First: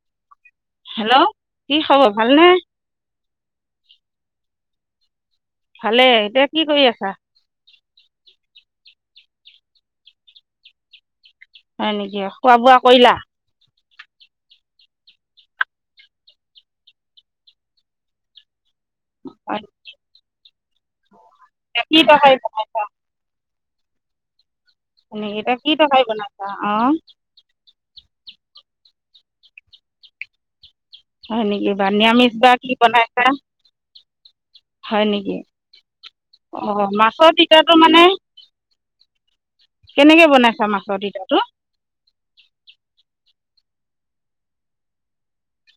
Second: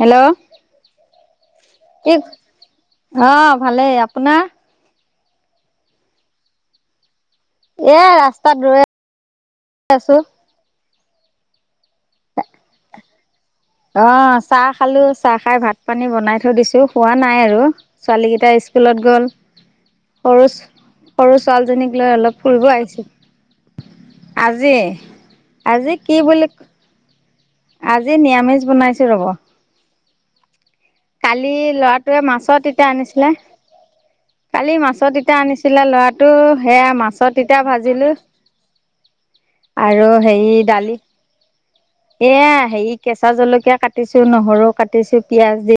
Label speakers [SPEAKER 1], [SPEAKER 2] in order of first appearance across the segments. [SPEAKER 1] Hello
[SPEAKER 2] hello, কি খবৰ? ভালনে?
[SPEAKER 1] অহ ভালেই, আপোনাৰ?
[SPEAKER 2] ভালে, এতিয়া কি কৰি আছা?
[SPEAKER 1] এয়া ৰাস্তাত ৰৈ আ আছো।
[SPEAKER 2] হয় নেকি? খোৱা-বোৱা কৰিলা?
[SPEAKER 1] অ', চাহ খালো, চাহ খাই ভাত-পানী বনাই থৈ দিছো। খোৱা নাই আৰু ছোৱালী কিটা ইস্ কুলত গ'ল।
[SPEAKER 2] হয় নেকি?
[SPEAKER 1] সৰু ছো সৰু ছোৱালীজনীক
[SPEAKER 2] এতিয়া কি
[SPEAKER 1] লৈ
[SPEAKER 2] তৰকাৰী
[SPEAKER 1] অলপ ফুৰিব আহিছো। আজ
[SPEAKER 2] মানে ইতা কি তৰকাৰী বনাইছা? অহ।
[SPEAKER 1] আজি নিৰামিচ বনাইছো ৰ'ব।
[SPEAKER 2] হয়
[SPEAKER 1] কালি
[SPEAKER 2] নেকি বা
[SPEAKER 1] ল'ৰাটোৱে
[SPEAKER 2] নিৰামিষ বা
[SPEAKER 1] মাছৰ
[SPEAKER 2] কি
[SPEAKER 1] তিতা
[SPEAKER 2] বনাইছা
[SPEAKER 1] আনিছিলে। কালি
[SPEAKER 2] হয়
[SPEAKER 1] মাছৰ
[SPEAKER 2] নেকি
[SPEAKER 1] তিতা আনিছিলে ল'ৰাটো, সেয়া মাছৰ তিতা ভাজিলো। আৰু
[SPEAKER 2] কেনেকে
[SPEAKER 1] হেৰি
[SPEAKER 2] বনাইছা
[SPEAKER 1] দালি
[SPEAKER 2] মাছৰ তিতাটো।
[SPEAKER 1] এয়া হেৰি কেঁচা জলকীয়া কাটিছো, নহৰু কাটিছো, পিয়াঁজ দি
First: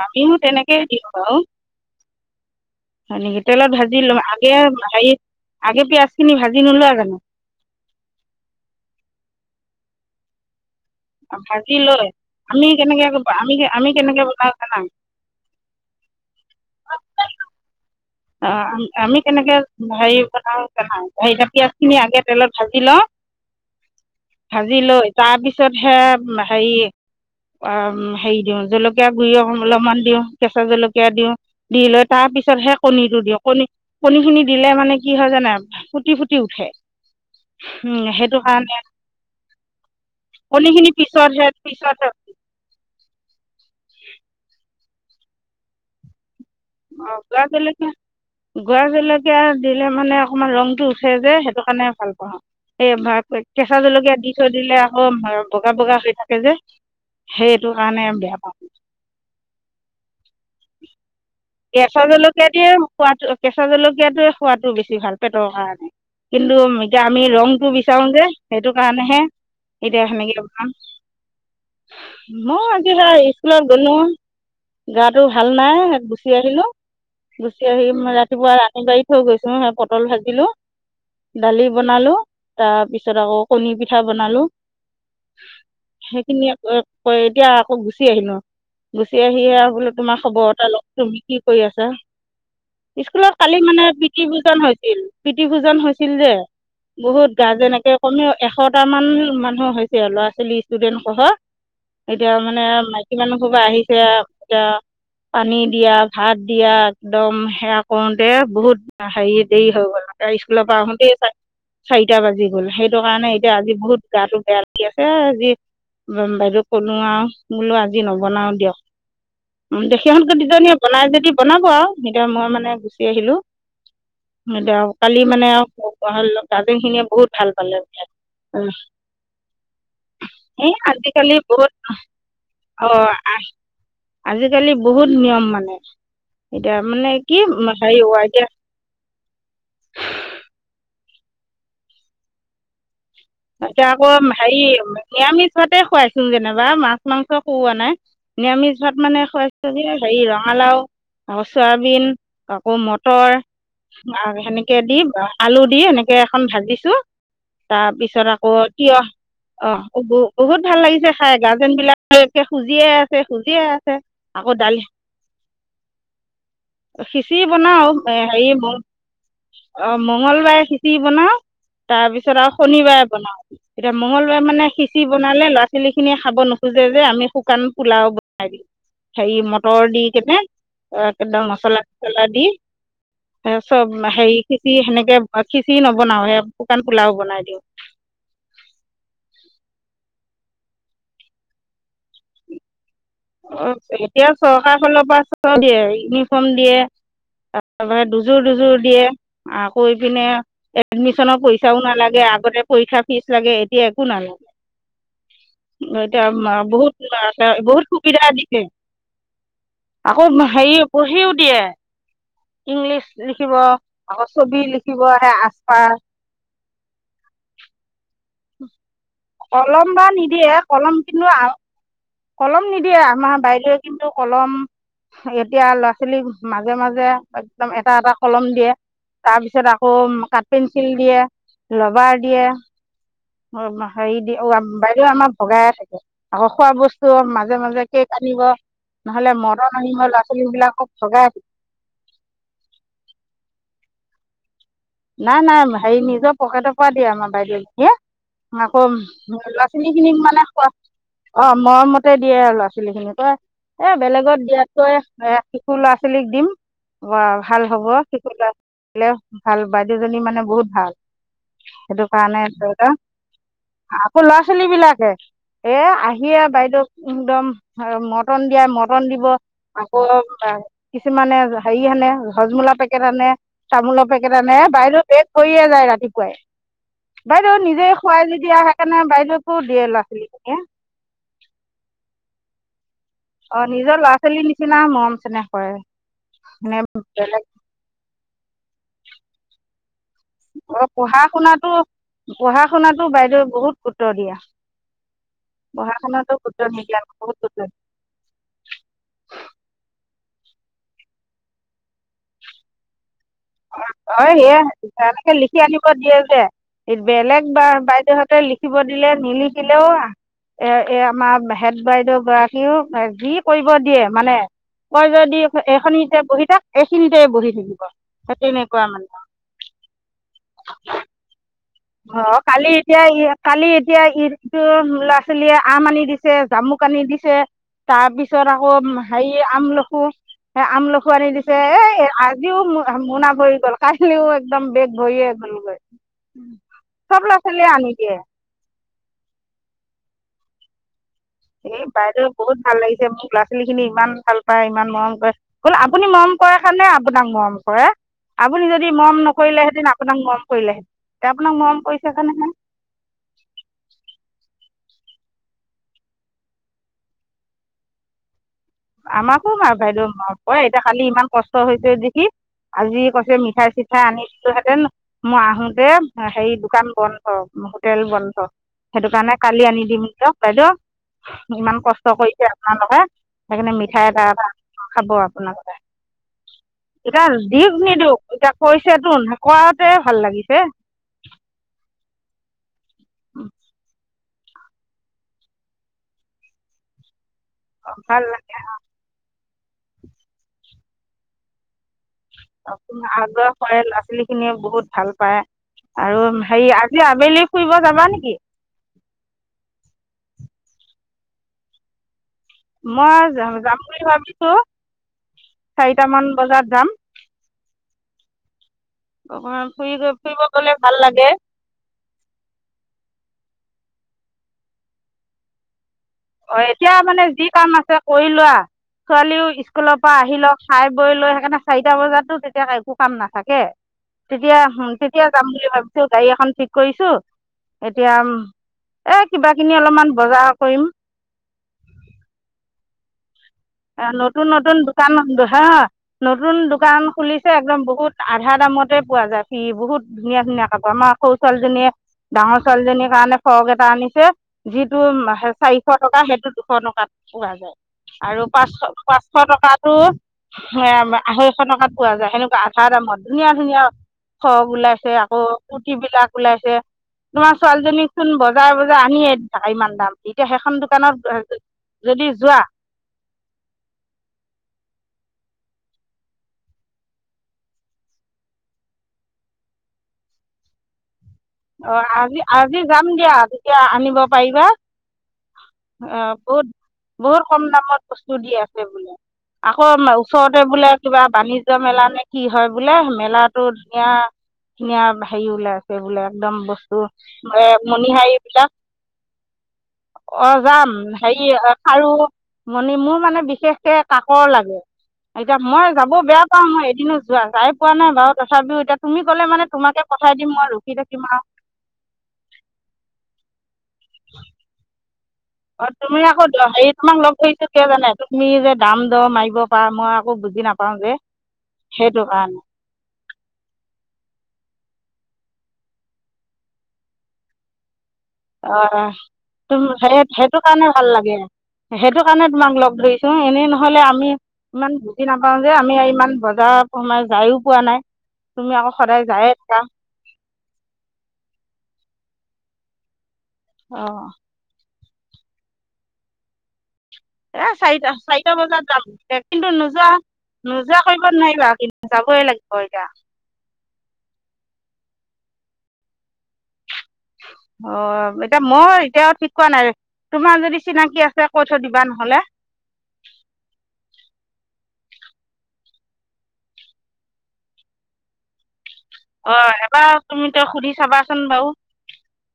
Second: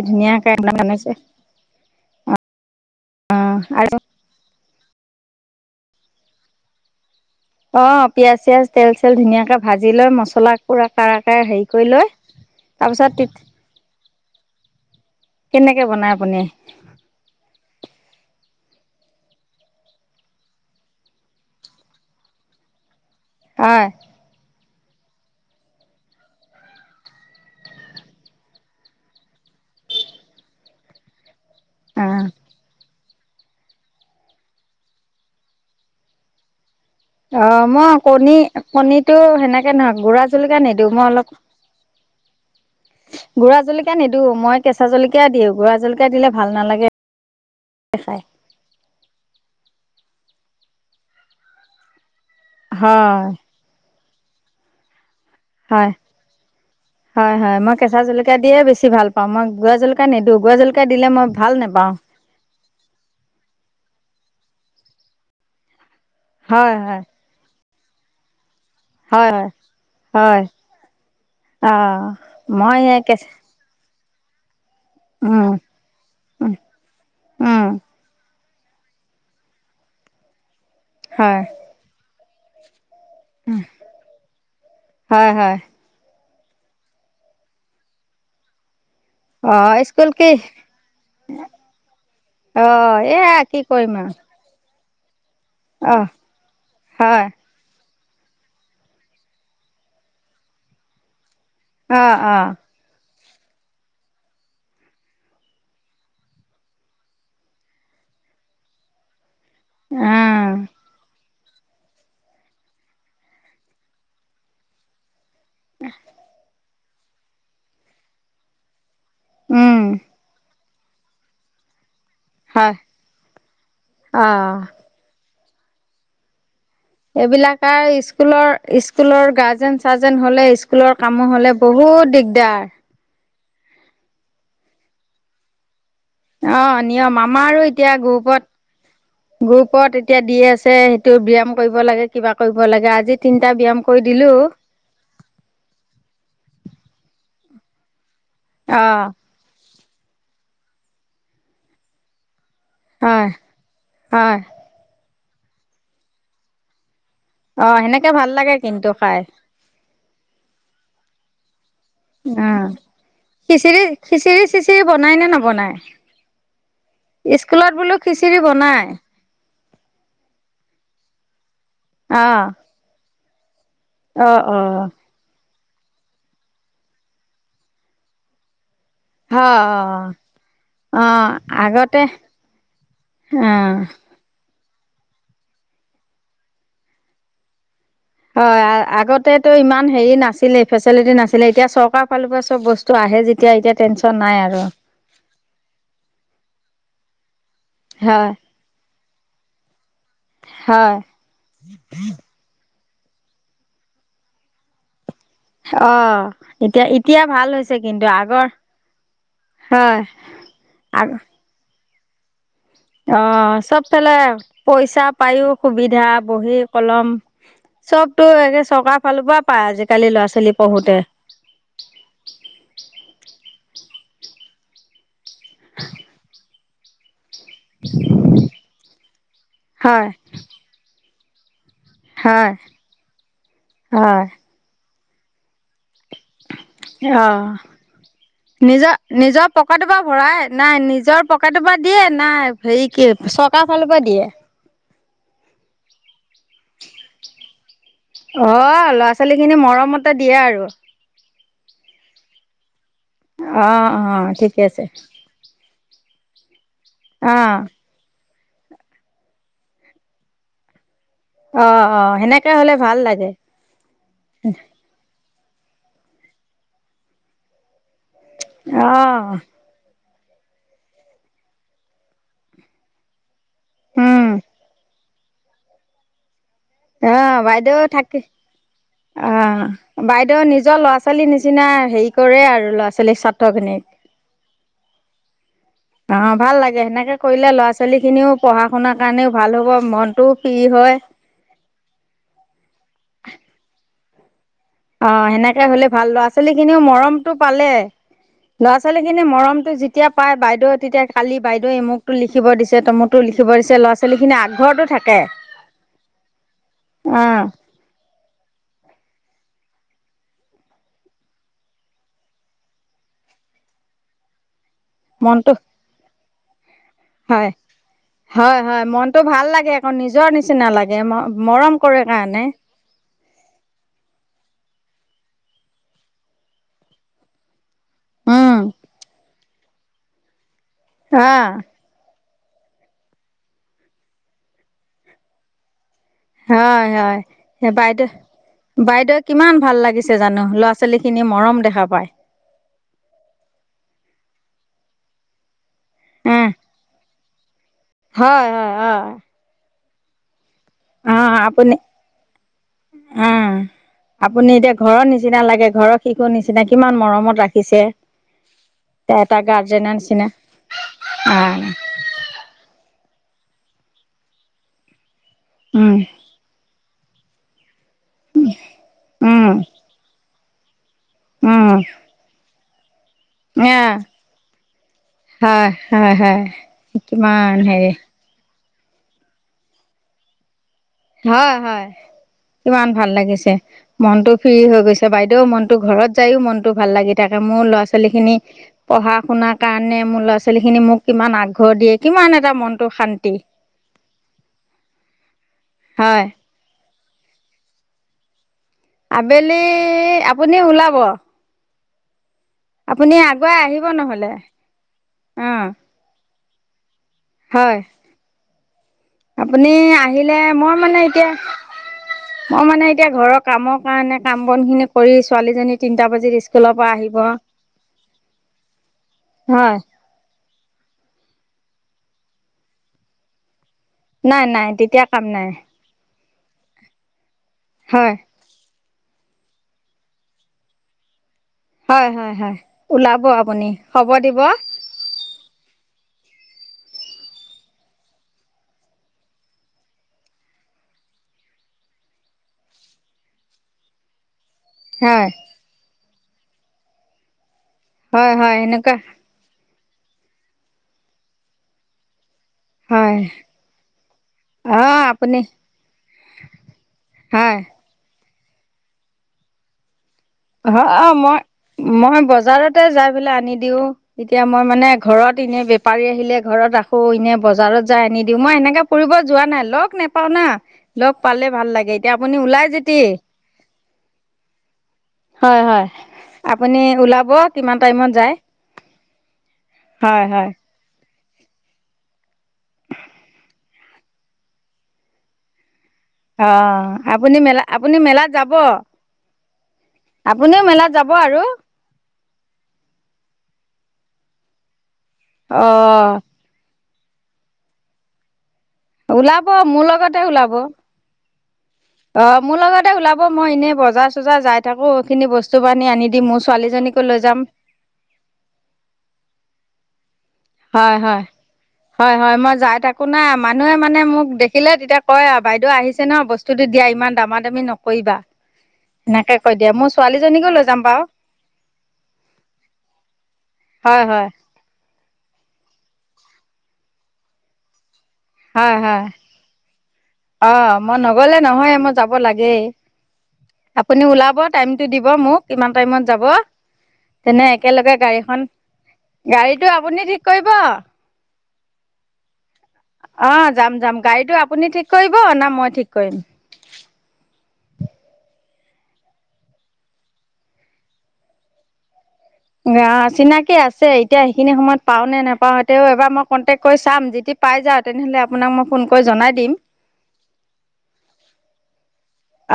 [SPEAKER 2] আমিও তেনেকৈয়ে দিওঁ বাৰু হয়
[SPEAKER 1] অ
[SPEAKER 2] নেকি তেলত
[SPEAKER 1] আৰু
[SPEAKER 2] ভাজি লৈ আগে হেৰিত আগে পিয়াঁজ খিনি ভাজি নোলোৱা জানো।
[SPEAKER 1] অ পিয়াঁজ চিয়াজ তেল চেল ধুনীয়াকে ভাজি লৈ মছলা পূৰা কাঢ়া কাঢ়া হেৰি
[SPEAKER 2] ভাজি
[SPEAKER 1] কৰি লৈ
[SPEAKER 2] আমি কেনেকৈ
[SPEAKER 1] তাৰপিছত
[SPEAKER 2] আমি আমি কেনেকৈ বনাওঁ জানা
[SPEAKER 1] কেনেকে বনাই আপুনি।
[SPEAKER 2] অ আমি কেনেকে হেৰি বনাও বনাও জানা হেৰি পিয়াঁজখিনি আগে তেলত ভাজি লওঁ
[SPEAKER 1] হয়।
[SPEAKER 2] ভাজি লৈ তাৰপিছতহে হেৰি আ হেৰি দিওঁ জলকীয়া গুৰি অলপমান দিওঁ, কেঁচা জলকীয়া দিওঁ। দি
[SPEAKER 1] অ
[SPEAKER 2] লয় তাৰ পিছত হে কণীটো দিয়ক কণী কণী খিনি দিলে মানে কি হয় জান ফুটি ফুটি উঠে।
[SPEAKER 1] অ মই
[SPEAKER 2] উম
[SPEAKER 1] কণী
[SPEAKER 2] সেইটো কাৰণে
[SPEAKER 1] কণীটো সেনেকে নহয় গুড়া জলকীয়া নিদো
[SPEAKER 2] কণীখিনি
[SPEAKER 1] মই অলপ
[SPEAKER 2] পিছতহে পিছত
[SPEAKER 1] গুড়া জলকীয়া নিদো মই কেঁচা জলকীয়া দিও গুড়া জলকীয়া দিলে ভাল নালাগে
[SPEAKER 2] অ গুড়া জলকীয়া
[SPEAKER 1] খাই
[SPEAKER 2] গুড়া জলকীয়া দিলে মানে অকমান ৰংটো উঠে যে, সেইটো কাৰণে ভাল পাওঁ। এ, ভা
[SPEAKER 1] হয়
[SPEAKER 2] কেঁচা জলকীয়া দি থৈদিলে আ
[SPEAKER 1] হয়, হয়, হয়
[SPEAKER 2] সেইটো
[SPEAKER 1] মই কেঁচা
[SPEAKER 2] কাৰণে বেয়া
[SPEAKER 1] জলকীয়া
[SPEAKER 2] পাওঁ
[SPEAKER 1] দিয়ে বেছি ভাল পাওঁ। মই গুৰা জলকীয়া নেদো। গুৰা জলকীয়া দিলে, মই ভাল নেপাওঁ
[SPEAKER 2] কেঁচা জলকীয়া খোৱাতটো, কেঁচা জলকীয়াতোৱে খোৱাতটো বেছি ভাল পেটৰ কাৰণে। কিন্তু,
[SPEAKER 1] হয় হয়
[SPEAKER 2] এতিয়া আমি ৰংটো মিচ জামদে সেইটো কাৰণেহে
[SPEAKER 1] হয়
[SPEAKER 2] এতিয়া সনেকে
[SPEAKER 1] হয় হয়
[SPEAKER 2] বনাম,
[SPEAKER 1] অ
[SPEAKER 2] মই আজি স্কুলত গলো। গাটো ভাল
[SPEAKER 1] উম
[SPEAKER 2] নাই।
[SPEAKER 1] উম
[SPEAKER 2] দিলোঁ গুচি
[SPEAKER 1] উম
[SPEAKER 2] আহিমানে ৰাতিপুৱা ৰান্ধি বাৰি থৈ গৈছো, পটল ভাজিলো।
[SPEAKER 1] হয়
[SPEAKER 2] দালি বনালো। তাৰপিছত। তাৰ পিছত আকৌ, কণী পিঠা বনালো।
[SPEAKER 1] হয় হয়
[SPEAKER 2] খিনি এতিয়া আকৌ গুচি আহিলো। গুচি আহি,
[SPEAKER 1] অ
[SPEAKER 2] এ আৰু বোলে
[SPEAKER 1] স্কুল
[SPEAKER 2] তোমাৰ
[SPEAKER 1] কি
[SPEAKER 2] খবৰ এটা ললোঁ। কি কৰি আছা?
[SPEAKER 1] অ
[SPEAKER 2] স্কুলত
[SPEAKER 1] এয়া
[SPEAKER 2] কালি
[SPEAKER 1] কি
[SPEAKER 2] মানে
[SPEAKER 1] কৰিম আৰু
[SPEAKER 2] পিতি পজা- হৈছিল। প্ৰীতি ভূজন
[SPEAKER 1] অ
[SPEAKER 2] হৈছিল যে
[SPEAKER 1] হয়
[SPEAKER 2] বহুত গা যেনেকে কমেও, এশটা মান মানুহ হৈছে ল'ৰা ছোৱালী ষ্টুডেন্ট সহ
[SPEAKER 1] অ
[SPEAKER 2] এতিয়া
[SPEAKER 1] অ
[SPEAKER 2] মানে আপোনালোক কৰবা আহিছে এতিয়া পানীত দিয়া, ভাত দিয়া একদম সেয়া কৰোতে বহুত হেৰিত দেৰি হৈ যায় তস্কুল
[SPEAKER 1] উম
[SPEAKER 2] পৰা আহতে চাৰিটা বাজি গ'ল, সেইটো কাৰণে এতিয়া, আজি বহুত গাটো বেয়া লাগি আছে। ব বাইদেউ কলো আৰু, বোলো আজি নবনাও দিয়ক।
[SPEAKER 1] উম
[SPEAKER 2] উ', দেখি [unintelligible] জনীয়ে বনাই যদি বনাব আৰু এতিয়া মই মানে
[SPEAKER 1] হয়
[SPEAKER 2] গুচি আহিলো,
[SPEAKER 1] অ
[SPEAKER 2] এতিয়া কালি মানে আৰু [unintelligible]
[SPEAKER 1] এইবিলাক আৰু স্কুলৰ-স্কুলৰ গাৰ্জেন-চাৰ্জেন হলে
[SPEAKER 2] এই
[SPEAKER 1] স্কুলৰ কামো
[SPEAKER 2] আজিকালি
[SPEAKER 1] হলে বহুত দিগদাৰ
[SPEAKER 2] অঁ আজিকালি বহুত নিয়ম মানে
[SPEAKER 1] অ
[SPEAKER 2] এতিয়া মানে
[SPEAKER 1] নিয়ম,
[SPEAKER 2] কি
[SPEAKER 1] আমাৰো এতিয়া
[SPEAKER 2] হেৰি এতিয়া
[SPEAKER 1] গ্ৰুপত-গ্ৰুপত এতিয়া দি আছে তেওঁ ব্যায়াম কৰিব লাগে, কিবা কৰিব লাগে আজি তিনটা ব্যায়াম
[SPEAKER 2] তাতে
[SPEAKER 1] কৰি
[SPEAKER 2] আকৌ
[SPEAKER 1] দিলো
[SPEAKER 2] হেৰি নিৰামিষ ভাতে খুৱাইছো যেনিবা মাছ মাংস খুওৱা নাই নিৰামিষ
[SPEAKER 1] অ
[SPEAKER 2] ভাত মানে খুৱা [unintelligible] হেৰি, ৰঙালাও আৰু চয়াবিন আকৌ
[SPEAKER 1] হয়
[SPEAKER 2] মটৰ, আ
[SPEAKER 1] হয়
[SPEAKER 2] সেনেকে দি বা আলু দি এনেকে এখন ভাজিছো।
[SPEAKER 1] অ', এনেকে
[SPEAKER 2] ছত আকৌ তিয়হ, অঁ বহুত ভাল লাগিছে। খাই এগাল যেন বিলাকে
[SPEAKER 1] উম
[SPEAKER 2] খুজিয়ে আছে-খুজিয়ে
[SPEAKER 1] খিচিৰি
[SPEAKER 2] আছে,
[SPEAKER 1] খিচিৰি
[SPEAKER 2] আকৌ দালি,
[SPEAKER 1] চিচিৰি বনাই নে নবনাই
[SPEAKER 2] খিচিৰি
[SPEAKER 1] স্কুলত
[SPEAKER 2] বনাও,
[SPEAKER 1] বোলো খিচিৰি
[SPEAKER 2] হেৰি
[SPEAKER 1] বনাই
[SPEAKER 2] অ' মঙ্গলবাৰে খিচি বনাও।
[SPEAKER 1] অ
[SPEAKER 2] তাৰপিছত আৰু শনিবাৰ বনাও। এতিয়া
[SPEAKER 1] অ
[SPEAKER 2] মঙলবাৰে
[SPEAKER 1] অ
[SPEAKER 2] মানে খিচিৰি বনালে ল লি খিনিয়ে খাব নোখোজে যে, আমি শুকান পোলাও বনাই দিও। হেৰি,
[SPEAKER 1] অ অ
[SPEAKER 2] মটৰ দি কেনে
[SPEAKER 1] অ
[SPEAKER 2] একদম
[SPEAKER 1] আগতে
[SPEAKER 2] মচলা-চছলা দি,
[SPEAKER 1] অ
[SPEAKER 2] চব হেৰি খিচিৰি সেনেকে খিচিৰি নবনাও, এ শুকান পোলাও বনাই দিওঁ।
[SPEAKER 1] হয় আগতেতো ইমান হেৰি নাছিলেই, ফেচিলিটি নাছিলেই এতিয়া চৰকাৰৰ ফালৰ পৰা চব বস্তু আহে যেতিয়া এতিয়া
[SPEAKER 2] অ',
[SPEAKER 1] টেনচন
[SPEAKER 2] এতিয়া
[SPEAKER 1] নাই আৰু
[SPEAKER 2] চৰকাৰ ফালৰ পৰা [unintelligible] দিয়ে, ইউনিফৰ্ম দিয়ে [unintelligible]
[SPEAKER 1] হয়
[SPEAKER 2] দুযোৰ দুযোৰ দিয়ে অ' কৈ পিনে
[SPEAKER 1] হয়
[SPEAKER 2] এডমিছনৰ পইচাও নালাগে আগতে পৰীক্ষা ফিজ লাগে, এতিয়া একো নালাগে।
[SPEAKER 1] অ,
[SPEAKER 2] এতিয়া
[SPEAKER 1] এতিয়া
[SPEAKER 2] বহুত
[SPEAKER 1] এতিয়া ভাল হৈছে
[SPEAKER 2] বহুত
[SPEAKER 1] কিন্তু আগ
[SPEAKER 2] [unintelligible] আকৌ হেৰি
[SPEAKER 1] আগ
[SPEAKER 2] পঢ়িও দিয়ে। [unintelligible] ইংলিছ লিখিব
[SPEAKER 1] অ', চবফালে
[SPEAKER 2] আকৌ ছবি লিখিব
[SPEAKER 1] পইচা
[SPEAKER 2] সেই
[SPEAKER 1] পায়ো
[SPEAKER 2] আচপাৰ
[SPEAKER 1] সুবিধা, বহী, কলম, চব তো একে চৰকাৰ ফাল
[SPEAKER 2] কলম বা নিদিয়ে কলম কিন্তু আও কলম নিদিয়ে আমাৰ বাইদেৱে কিন্তু কলম এতিয়া ল'ৰা ছোৱালী মাজ মাজে মাজে একদম এটা এটা কলম দিয়ে, তাৰপিছত আকৌ
[SPEAKER 1] হয়
[SPEAKER 2] কাঠ পেঞ্চিল দিয়ে। লবাৰ দিয়ে,
[SPEAKER 1] হয়
[SPEAKER 2] অ হেৰি
[SPEAKER 1] হয়।
[SPEAKER 2] দিয়ে বাইদেউৱে আমাক ভগায়ে থাকে। আকৌ খোৱা বস্তু
[SPEAKER 1] অ,
[SPEAKER 2] মাজে মাজে কেক আনিব
[SPEAKER 1] নিজৰ
[SPEAKER 2] নহ'লে
[SPEAKER 1] নিজৰ
[SPEAKER 2] মৰ্টন
[SPEAKER 1] পকেটৰ
[SPEAKER 2] আনিব
[SPEAKER 1] পৰা
[SPEAKER 2] ল'ৰা
[SPEAKER 1] ভৰাই, নাই
[SPEAKER 2] ছোৱালীবিলাকক ভগাই
[SPEAKER 1] নিজৰ
[SPEAKER 2] থাকে।
[SPEAKER 1] পকেটৰ পৰা দিয়ে নাই হেৰি কি চৰকাৰ ৰ ফালপা দিয়ে।
[SPEAKER 2] নাই নাই, হেৰি নিজক পকেটৰ পা দিয়ে আমাৰ বাইদেউ খিনিয়ে, আকৌ
[SPEAKER 1] অ' ল'ৰা ছোৱালী খিনি
[SPEAKER 2] ল'ৰা ছোৱালী
[SPEAKER 1] মৰমতে
[SPEAKER 2] খিনিক
[SPEAKER 1] দিয়ে
[SPEAKER 2] মানে
[SPEAKER 1] আৰু।
[SPEAKER 2] খোৱা অ মৰমতে দিয়ে আৰু ল'ৰা ছোৱালী খিনি কই
[SPEAKER 1] অ'
[SPEAKER 2] এ
[SPEAKER 1] অ'
[SPEAKER 2] বেলেগত
[SPEAKER 1] ঠিকে আছে।
[SPEAKER 2] দিয়াতকৈ এয়া সু ল'আ ছোৱালীক দিম। বা ভাল
[SPEAKER 1] অ'।
[SPEAKER 2] হ'ব কি [unintelligible] ভাল, বাইদেউজনী মানে বহুত ভাল।
[SPEAKER 1] অ'
[SPEAKER 2] সেইটো
[SPEAKER 1] অ'
[SPEAKER 2] কাৰণে
[SPEAKER 1] সেনেকে
[SPEAKER 2] ধৰি
[SPEAKER 1] হ'লে
[SPEAKER 2] ল,
[SPEAKER 1] ভাল লাগে।
[SPEAKER 2] আকৌ ল'ৰা ছোৱালী বিলাকে এ আহিয়ে বাইদেউ একদম মটন দিয়া মটন দিব
[SPEAKER 1] অ'
[SPEAKER 2] আ অক কিছুমানে হেৰি আনে, হজমলা পেকেট আনে, তামোলৰ
[SPEAKER 1] উম
[SPEAKER 2] পেকেট আনে, বাইদেউৰ পেট ভৰিয়েই যায় ৰাতিপুৱাই।
[SPEAKER 1] অ'
[SPEAKER 2] বাইদেউয়ে
[SPEAKER 1] বাইদেউ
[SPEAKER 2] নিজে
[SPEAKER 1] থাকি
[SPEAKER 2] খুৱাই যেতিয়া
[SPEAKER 1] অ, বাইদেউ নিজৰ ল'ৰা ছোৱালীৰ নিচিনা হেৰি কৰে আৰু ল'ৰা ছো লি ছাত্ৰ
[SPEAKER 2] অঁ
[SPEAKER 1] খিনিক,
[SPEAKER 2] নিজৰ ল'ৰা ছোৱালীৰ নিচিনা মৰম চেনেহ কৰে
[SPEAKER 1] অ' ভাল
[SPEAKER 2] মানে
[SPEAKER 1] লাগে সেনেকে
[SPEAKER 2] বেলেগ
[SPEAKER 1] কৰিলে ল'ৰা ছোৱালী খিনিও পঢ়া শুনাৰ কাৰণেও ভাল হ'ব, মন
[SPEAKER 2] অ' পঢ়া শুনাটো, পঢ়া শুনাটো বাইদেউ বহুত ক ত্ব দিয়া
[SPEAKER 1] অ' সেনেকে হ'লে ভাল। ল'ৰা ছোৱালী খিনিও
[SPEAKER 2] নিদিয়া বহুত
[SPEAKER 1] মৰমটো
[SPEAKER 2] গুৰুত্ব
[SPEAKER 1] পালে, ল'ৰা ছোৱালী খিনি মৰমটো যেতিয়া পাই বাইদেউও তেতিয়া কালি বাইদেৱে মোকটো লিখিব দিছে তমোক
[SPEAKER 2] অ' সেয়া তেনেকে লিখি আনিব দিয়ে যে,
[SPEAKER 1] অ',
[SPEAKER 2] বেলেগ বা বাইদেউহঁতে লিখিব দিলে নিলিখ থাকিলেও এ এ আমাৰ হেড বাইদেউ গৰাকীও যি কৰিব দিয়ে মানে কৰিব দি
[SPEAKER 1] মনটো
[SPEAKER 2] এ এখনি এতিয়া বহিত এইখিনিতে বহি
[SPEAKER 1] হয়।
[SPEAKER 2] থাকিব।
[SPEAKER 1] হয়,
[SPEAKER 2] তেনেকুৱা
[SPEAKER 1] হয়,
[SPEAKER 2] মানে
[SPEAKER 1] মনটো ভাল লাগে আকৌ নিজৰ নিচিনা লাগে ম ম মৰম। কৰে
[SPEAKER 2] অ'
[SPEAKER 1] কাৰণে।
[SPEAKER 2] কালি এতিয়া ইয়ে কালি এতিয়া ইটো ল'ৰা ছোৱালীয়ে আম আনি দিছে জামুক আনি দিছে। তাৰ পিছত
[SPEAKER 1] উম,
[SPEAKER 2] আকৌ হেৰি আম লোকো। এ আমলখু আনি দিছে
[SPEAKER 1] অ',
[SPEAKER 2] এ' [unintelligible] মোনা ভৰি গ'ল, কালিও একদম বেগ ভৰিয়ে গ'লগৈ।
[SPEAKER 1] হয় হয়,
[SPEAKER 2] চব ল'ৰা
[SPEAKER 1] সে
[SPEAKER 2] ছোৱালীয়ে আনি
[SPEAKER 1] বাইদেউ,
[SPEAKER 2] দিয়ে
[SPEAKER 1] বাইদেৱে কিমান ভাল লাগিছে জানো ল'ৰা ছোৱালীক
[SPEAKER 2] এ' বাইদেউ বহুত ভাল লাগিছে মোৰ ল'ৰা ছোৱালী খিনি ইমান ভাল। পাই ইমান মৰম কৰে। আপুনি মৰম
[SPEAKER 1] উম।
[SPEAKER 2] কৰে কাৰণে আপোনাক মৰম কৰে
[SPEAKER 1] হয় হয়
[SPEAKER 2] আপুনি যদি
[SPEAKER 1] হয়।
[SPEAKER 2] মৰম নকৰিলে সেদিনা কম [unintelligible]
[SPEAKER 1] অ', আপুনি উহ্, আপুনি এতিয়া ঘৰৰ নিচিনা লাগে ঘৰৰ শিশুৰ নিচিনা কিমান মৰমত ৰাখিছে। এ এটা
[SPEAKER 2] আমাকো মা
[SPEAKER 1] গাৰ্জেনৰ
[SPEAKER 2] বাইদেউ
[SPEAKER 1] নিচিনা
[SPEAKER 2] মৰম কৰে, এতিয়া খালি ইমান কষ্ট
[SPEAKER 1] অ'
[SPEAKER 2] হৈছে দেখি আজি কষ্ট মিঠাই চিঠাই আনিছিলোহেতেন। মই আহো দে,
[SPEAKER 1] উম
[SPEAKER 2] হেৰি দোকান বন্ধ অ [unintelligible] তেল বন্ধ, সেইটো কাৰণে
[SPEAKER 1] উম
[SPEAKER 2] কালি আনি দিম [unintelligible] বাইদ' ইমান
[SPEAKER 1] উম।
[SPEAKER 2] কষ্ট কৰিছে। কৰ লগত?
[SPEAKER 1] এ
[SPEAKER 2] সেইকাৰণে মিঠাই এটা এটা খাব
[SPEAKER 1] হয়
[SPEAKER 2] আপোনালেকে,
[SPEAKER 1] হয় হয়
[SPEAKER 2] এতিয়া
[SPEAKER 1] কিমান
[SPEAKER 2] দিক
[SPEAKER 1] হেৰি
[SPEAKER 2] নিদিওঁ এতিয়া কৈছে তো কৰাতে ভাল লাগিছে!
[SPEAKER 1] হয় হয় কিমান? ভাল লাগিছে মনতটো। ফ্ৰী হৈ গৈছে বাইদেউ মনতটো ঘৰত যায়ও মনতটো ভাল লাগিল। তাকে মোৰ ল'ৰা ছোৱালী
[SPEAKER 2] ভাল
[SPEAKER 1] খিনি
[SPEAKER 2] লাগে
[SPEAKER 1] পঢ়া শুনা কাৰণে মোৰ ল'ৰা ছোৱালীখিনি মোক কিমান আগ্ৰহ দিয়ে? কিমান এটা মনটো
[SPEAKER 2] আপোনাৰ
[SPEAKER 1] শান্তি
[SPEAKER 2] আগ্ৰহ কৰে ল'ৰা ছোৱালী খিনিয়ে বহুত ভাল পায়। আৰু
[SPEAKER 1] হয়।
[SPEAKER 2] হেৰি আজি আবেলি ফুৰিব যাবা নেকি? উ [inaudible]
[SPEAKER 1] আবেলি আপুনি ওলাব! আপুনি
[SPEAKER 2] মই যাম
[SPEAKER 1] আগুৱাই আহিব
[SPEAKER 2] বুলি
[SPEAKER 1] নহ'লে
[SPEAKER 2] ভাবিছো
[SPEAKER 1] অঁ
[SPEAKER 2] চাৰিটামান বজাত যাম।
[SPEAKER 1] হয় আপুনি
[SPEAKER 2] ফুৰি
[SPEAKER 1] আহিলে
[SPEAKER 2] ফুৰিব গ'লে
[SPEAKER 1] মই
[SPEAKER 2] ভাল
[SPEAKER 1] মানে
[SPEAKER 2] লাগে
[SPEAKER 1] এতিয়া মই মানে এতিয়া ঘৰত কামৰ কাৰণে কাম বন খিনি কৰি ছোৱালীজনীক
[SPEAKER 2] এতিয়া মানে যি কাম আছে কৰি লোৱা ছোৱালীও
[SPEAKER 1] হয়
[SPEAKER 2] স্কুলৰ পৰা আহি লওক! খাই বৈ লৈ সেইকাৰণে চাৰিটা বজাতো তেতিয়া একো কাম নাথাকে!
[SPEAKER 1] নাই
[SPEAKER 2] তেতিয়া
[SPEAKER 1] নাই
[SPEAKER 2] তেতিয়া
[SPEAKER 1] কাম
[SPEAKER 2] যাম
[SPEAKER 1] নাই
[SPEAKER 2] বুলি ভাবিছো? গাড়ী এখন ঠিক কৰিছো এতিয়া
[SPEAKER 1] হয়
[SPEAKER 2] আম এই কিবা কিনি অলপমান বজাৰ কৰিম
[SPEAKER 1] হয় হয় হয় ওলাব আপুনি খবৰ দিব
[SPEAKER 2] নতুন নতুন দোকান বন্ধ নতুন দোকান খুলিছে একদম বহুত আধা দামতে পোৱা যায় ফি বহুত ধুনীয়া ধুনীয়া কাপোৰ আমাৰ সৰু ছোৱালীজনীয়ে ডাঙৰ ছোৱালীজনীৰ কাৰণে ফ্ৰক এটা আনিছে যিটো
[SPEAKER 1] হয়
[SPEAKER 2] চাৰিশ টকা সেই সেইটো দুশ টকাত পোৱা যায়।
[SPEAKER 1] হয়
[SPEAKER 2] আৰু
[SPEAKER 1] হয়
[SPEAKER 2] পাঁচশ
[SPEAKER 1] এনেকুৱা
[SPEAKER 2] পাঁচশ টকাত পোৱাতো আঢ়ৈশ টকাত পোৱা যায় সেনেকা আধাৰ
[SPEAKER 1] হয়
[SPEAKER 2] দামত ধুনীয়া ধুনীয়া ফৰ্ক
[SPEAKER 1] অঁ
[SPEAKER 2] ওলাইছে আকৌ
[SPEAKER 1] আপুনি
[SPEAKER 2] কুৰ্তি বিলাক ওলাইছে তোমাৰ
[SPEAKER 1] হয়
[SPEAKER 2] ছোৱালীজনীক সোণ বজাৰ বজাৰ আনিয়ো ইমান দাম এতিয়া
[SPEAKER 1] অ
[SPEAKER 2] সেইখন
[SPEAKER 1] অ
[SPEAKER 2] দোকানত
[SPEAKER 1] মই মই
[SPEAKER 2] যদি যোৱা
[SPEAKER 1] বজাৰতে যাই পেলাই আনিম দিওঁ এতিয়া মই মানে ঘৰত দি এনে বেপাৰী আহিলে ঘৰত ৰাখো, এনে বজাৰত যাই আনি দিওঁ। মই এনেকে ফুৰিব যোৱা নাই লগ নাপাওঁ না। লগ পালে ভাল লাগে
[SPEAKER 2] অ'
[SPEAKER 1] এতিয়া আপুনি
[SPEAKER 2] আজি,
[SPEAKER 1] ওলাই
[SPEAKER 2] আজি
[SPEAKER 1] যেতি
[SPEAKER 2] যাম দিয়া আজি এতিয়া আনিব পাৰিবা
[SPEAKER 1] হয় হয়
[SPEAKER 2] অ' বহুত,
[SPEAKER 1] আপুনি ওলাব
[SPEAKER 2] বহুত কম
[SPEAKER 1] কিমান
[SPEAKER 2] দামত
[SPEAKER 1] টাইমত
[SPEAKER 2] বস্তু
[SPEAKER 1] যায়
[SPEAKER 2] দি আছে বোলে। আকৌ
[SPEAKER 1] হয় হয়
[SPEAKER 2] ওচৰতে বোলে কিবা বাণিজ্য মেলা নে কি হয় বোলে, মেলাতো ধুনীয়া-ধুনীয়া হেই ওলাইছে বোল
[SPEAKER 1] অ
[SPEAKER 2] একদম বস্তু
[SPEAKER 1] আপুনি মেলা
[SPEAKER 2] এ
[SPEAKER 1] আপুনি মেলাত
[SPEAKER 2] মণি-হাৰী
[SPEAKER 1] যাব
[SPEAKER 2] বিলাক অ'
[SPEAKER 1] আপুনিও মেলাত
[SPEAKER 2] যাম
[SPEAKER 1] যাব আৰু
[SPEAKER 2] হেৰি খাৰু-মণি মোৰ মানে বিশেষ কে কাকৰ লাগে এতিয়া
[SPEAKER 1] অ
[SPEAKER 2] মই যাবও বেয়া পাওঁ মই কিনো যোৱা যায় পোৱা নাই বাও তথাপিও এতিয়া তুমি গ'লে
[SPEAKER 1] ওলাব
[SPEAKER 2] মানে
[SPEAKER 1] মোৰ
[SPEAKER 2] তোমাকে
[SPEAKER 1] লগতে
[SPEAKER 2] পঠাই দিম
[SPEAKER 1] ওলাব
[SPEAKER 2] মই ৰখি থাকিম আৰু
[SPEAKER 1] অ মোৰ লগতে ওলাব মই এনে বজাৰ-চজাৰ যাই থাকো, সেই খিনি বস্তু বানি
[SPEAKER 2] অঁ',
[SPEAKER 1] আনি
[SPEAKER 2] তুমি
[SPEAKER 1] দিম মোৰ
[SPEAKER 2] আকৌ হেৰি
[SPEAKER 1] ছোৱালীজনীকো লৈ
[SPEAKER 2] তোমাক লগ
[SPEAKER 1] যাম
[SPEAKER 2] ধৰিছো কিয় জানে তুমি যে দাম দ মাৰিব পাৰা, মই আকৌ বুজি নাপাওঁ
[SPEAKER 1] হয়
[SPEAKER 2] যে
[SPEAKER 1] হয়, হয়
[SPEAKER 2] সেইটো
[SPEAKER 1] হয় মই
[SPEAKER 2] কাৰণে
[SPEAKER 1] যায় থাকো না মানুহে মানে মোক দে দেখিলে তেতিয়া কয় আওঁ, বাইদেউ আহিছে ন বস্তুটো দিয়া ইমান দামা-দামী নকইবা
[SPEAKER 2] অঁ' অঁ', তোম সেই সেইটো
[SPEAKER 1] লৈ যাম
[SPEAKER 2] কাৰণে
[SPEAKER 1] বাৰু
[SPEAKER 2] ভাল লাগে, সেইটো কাৰণে তোমাক লগ ধৰিছো এনেই
[SPEAKER 1] হয়
[SPEAKER 2] ন'হলে আমি
[SPEAKER 1] হয়
[SPEAKER 2] ইমান বুজি নাপাওঁ যে, আমি ইমান বজাৰ সোমাই পোৱা পোৱা নাই তুমি আকৌ সদায় যায়ে থাকা
[SPEAKER 1] অঁ' মই নগলে নহয়, মই যাব লাগেই আপুনি
[SPEAKER 2] অঁ
[SPEAKER 1] ওলাব, টাইমটো দিব ক'ব মোক, কিমান টাইমত যাব তেনে
[SPEAKER 2] এ
[SPEAKER 1] একেলগে
[SPEAKER 2] চাৰিটা,
[SPEAKER 1] গাড়ীখন
[SPEAKER 2] চাৰিটা বজাত যাম
[SPEAKER 1] গাড়ীটো
[SPEAKER 2] কিন্তু
[SPEAKER 1] আপুনি
[SPEAKER 2] নোযোৱা
[SPEAKER 1] ঠিক কৰিব
[SPEAKER 2] নোযোৱা কৰিব নোৱাৰিবা কিন্তু যাবই লাগিব এতিয়া
[SPEAKER 1] অ যাম যাম গাড়ীটো আপুনি ঠিক কৰিব না মই ঠিক কৰিম
[SPEAKER 2] অঁ', এতিয়া মই এতিয়াও ঠিক কৰা নাই, তোমাৰ যদি চিনাকি আছে কৈ থৈ দিবা ন
[SPEAKER 1] চিনাকি আছে এতিয়া সেইখিনি সময়ত পাওঁ নে নাপাওঁ, তেওঁ এবাৰ মই কণ্টেক্ট কৰি চাম। যদি পাই যাওঁ তেনেহ'লে আপোনাক মই ফোন কৰি জনাই দিম
[SPEAKER 2] অঁ' এবাৰ তুমি তেওঁক সুধি চাবাচোন বাৰু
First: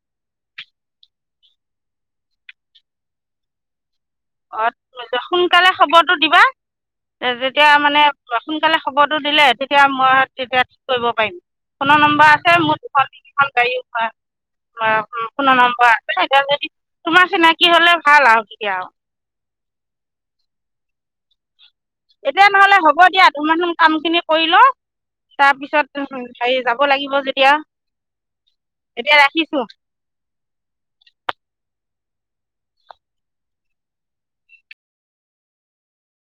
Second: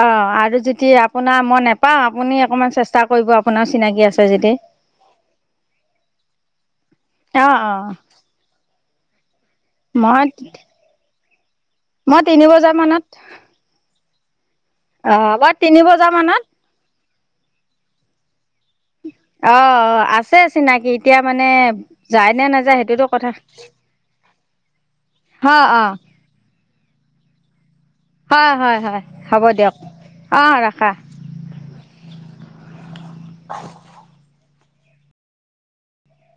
[SPEAKER 1] অঁ', আৰু যদি আপোনাৰ মই নাপাওঁ, আপুনি অকনমান চেষ্টা কৰিব আপোনাৰ চিনাকি আছে যদি
[SPEAKER 2] অঁ', সোনকালে খবৰটো দিবা,
[SPEAKER 1] অ'
[SPEAKER 2] তেতিয়া
[SPEAKER 1] অ'
[SPEAKER 2] মানে সোনকালে খ খবৰটো দিলে তেতিয়া মই, তেতিয়া টিকেট কৰিব পাৰিম ফোনৰ
[SPEAKER 1] মই
[SPEAKER 2] নম্বৰ
[SPEAKER 1] তিনি
[SPEAKER 2] আছে,
[SPEAKER 1] বজাৰ
[SPEAKER 2] মোৰ
[SPEAKER 1] মানত
[SPEAKER 2] দুখন-তিনিখন গাড়ীৰ
[SPEAKER 1] অ' মই
[SPEAKER 2] ফোন
[SPEAKER 1] তিনি
[SPEAKER 2] নম্বৰ
[SPEAKER 1] বজাৰ
[SPEAKER 2] আছে। এ
[SPEAKER 1] মানত
[SPEAKER 2] এতিয়া যদি তোমাৰ চিনাকি হ'লে ভাল আৰু তেতিয়া আৰু।
[SPEAKER 1] অঁ, ' অঁ, ' আছে চিনাকি এতিয়া মানে যায় নে
[SPEAKER 2] এতিয়া
[SPEAKER 1] নাযায়
[SPEAKER 2] নহলে হব
[SPEAKER 1] সেইটোতো
[SPEAKER 2] দিয়া
[SPEAKER 1] কথা
[SPEAKER 2] তোমাৰ কাম খিনি কৰিলওঁ
[SPEAKER 1] অ' অ'
[SPEAKER 2] তাৰপিছত হেৰি যাব লাগিব যদি এতিয়া।
[SPEAKER 1] হয়, হয়, হয়, হ'ব
[SPEAKER 2] ৰাখিছোঁ
[SPEAKER 1] দিয়ক অঁ, ৰাখা। [inaudible]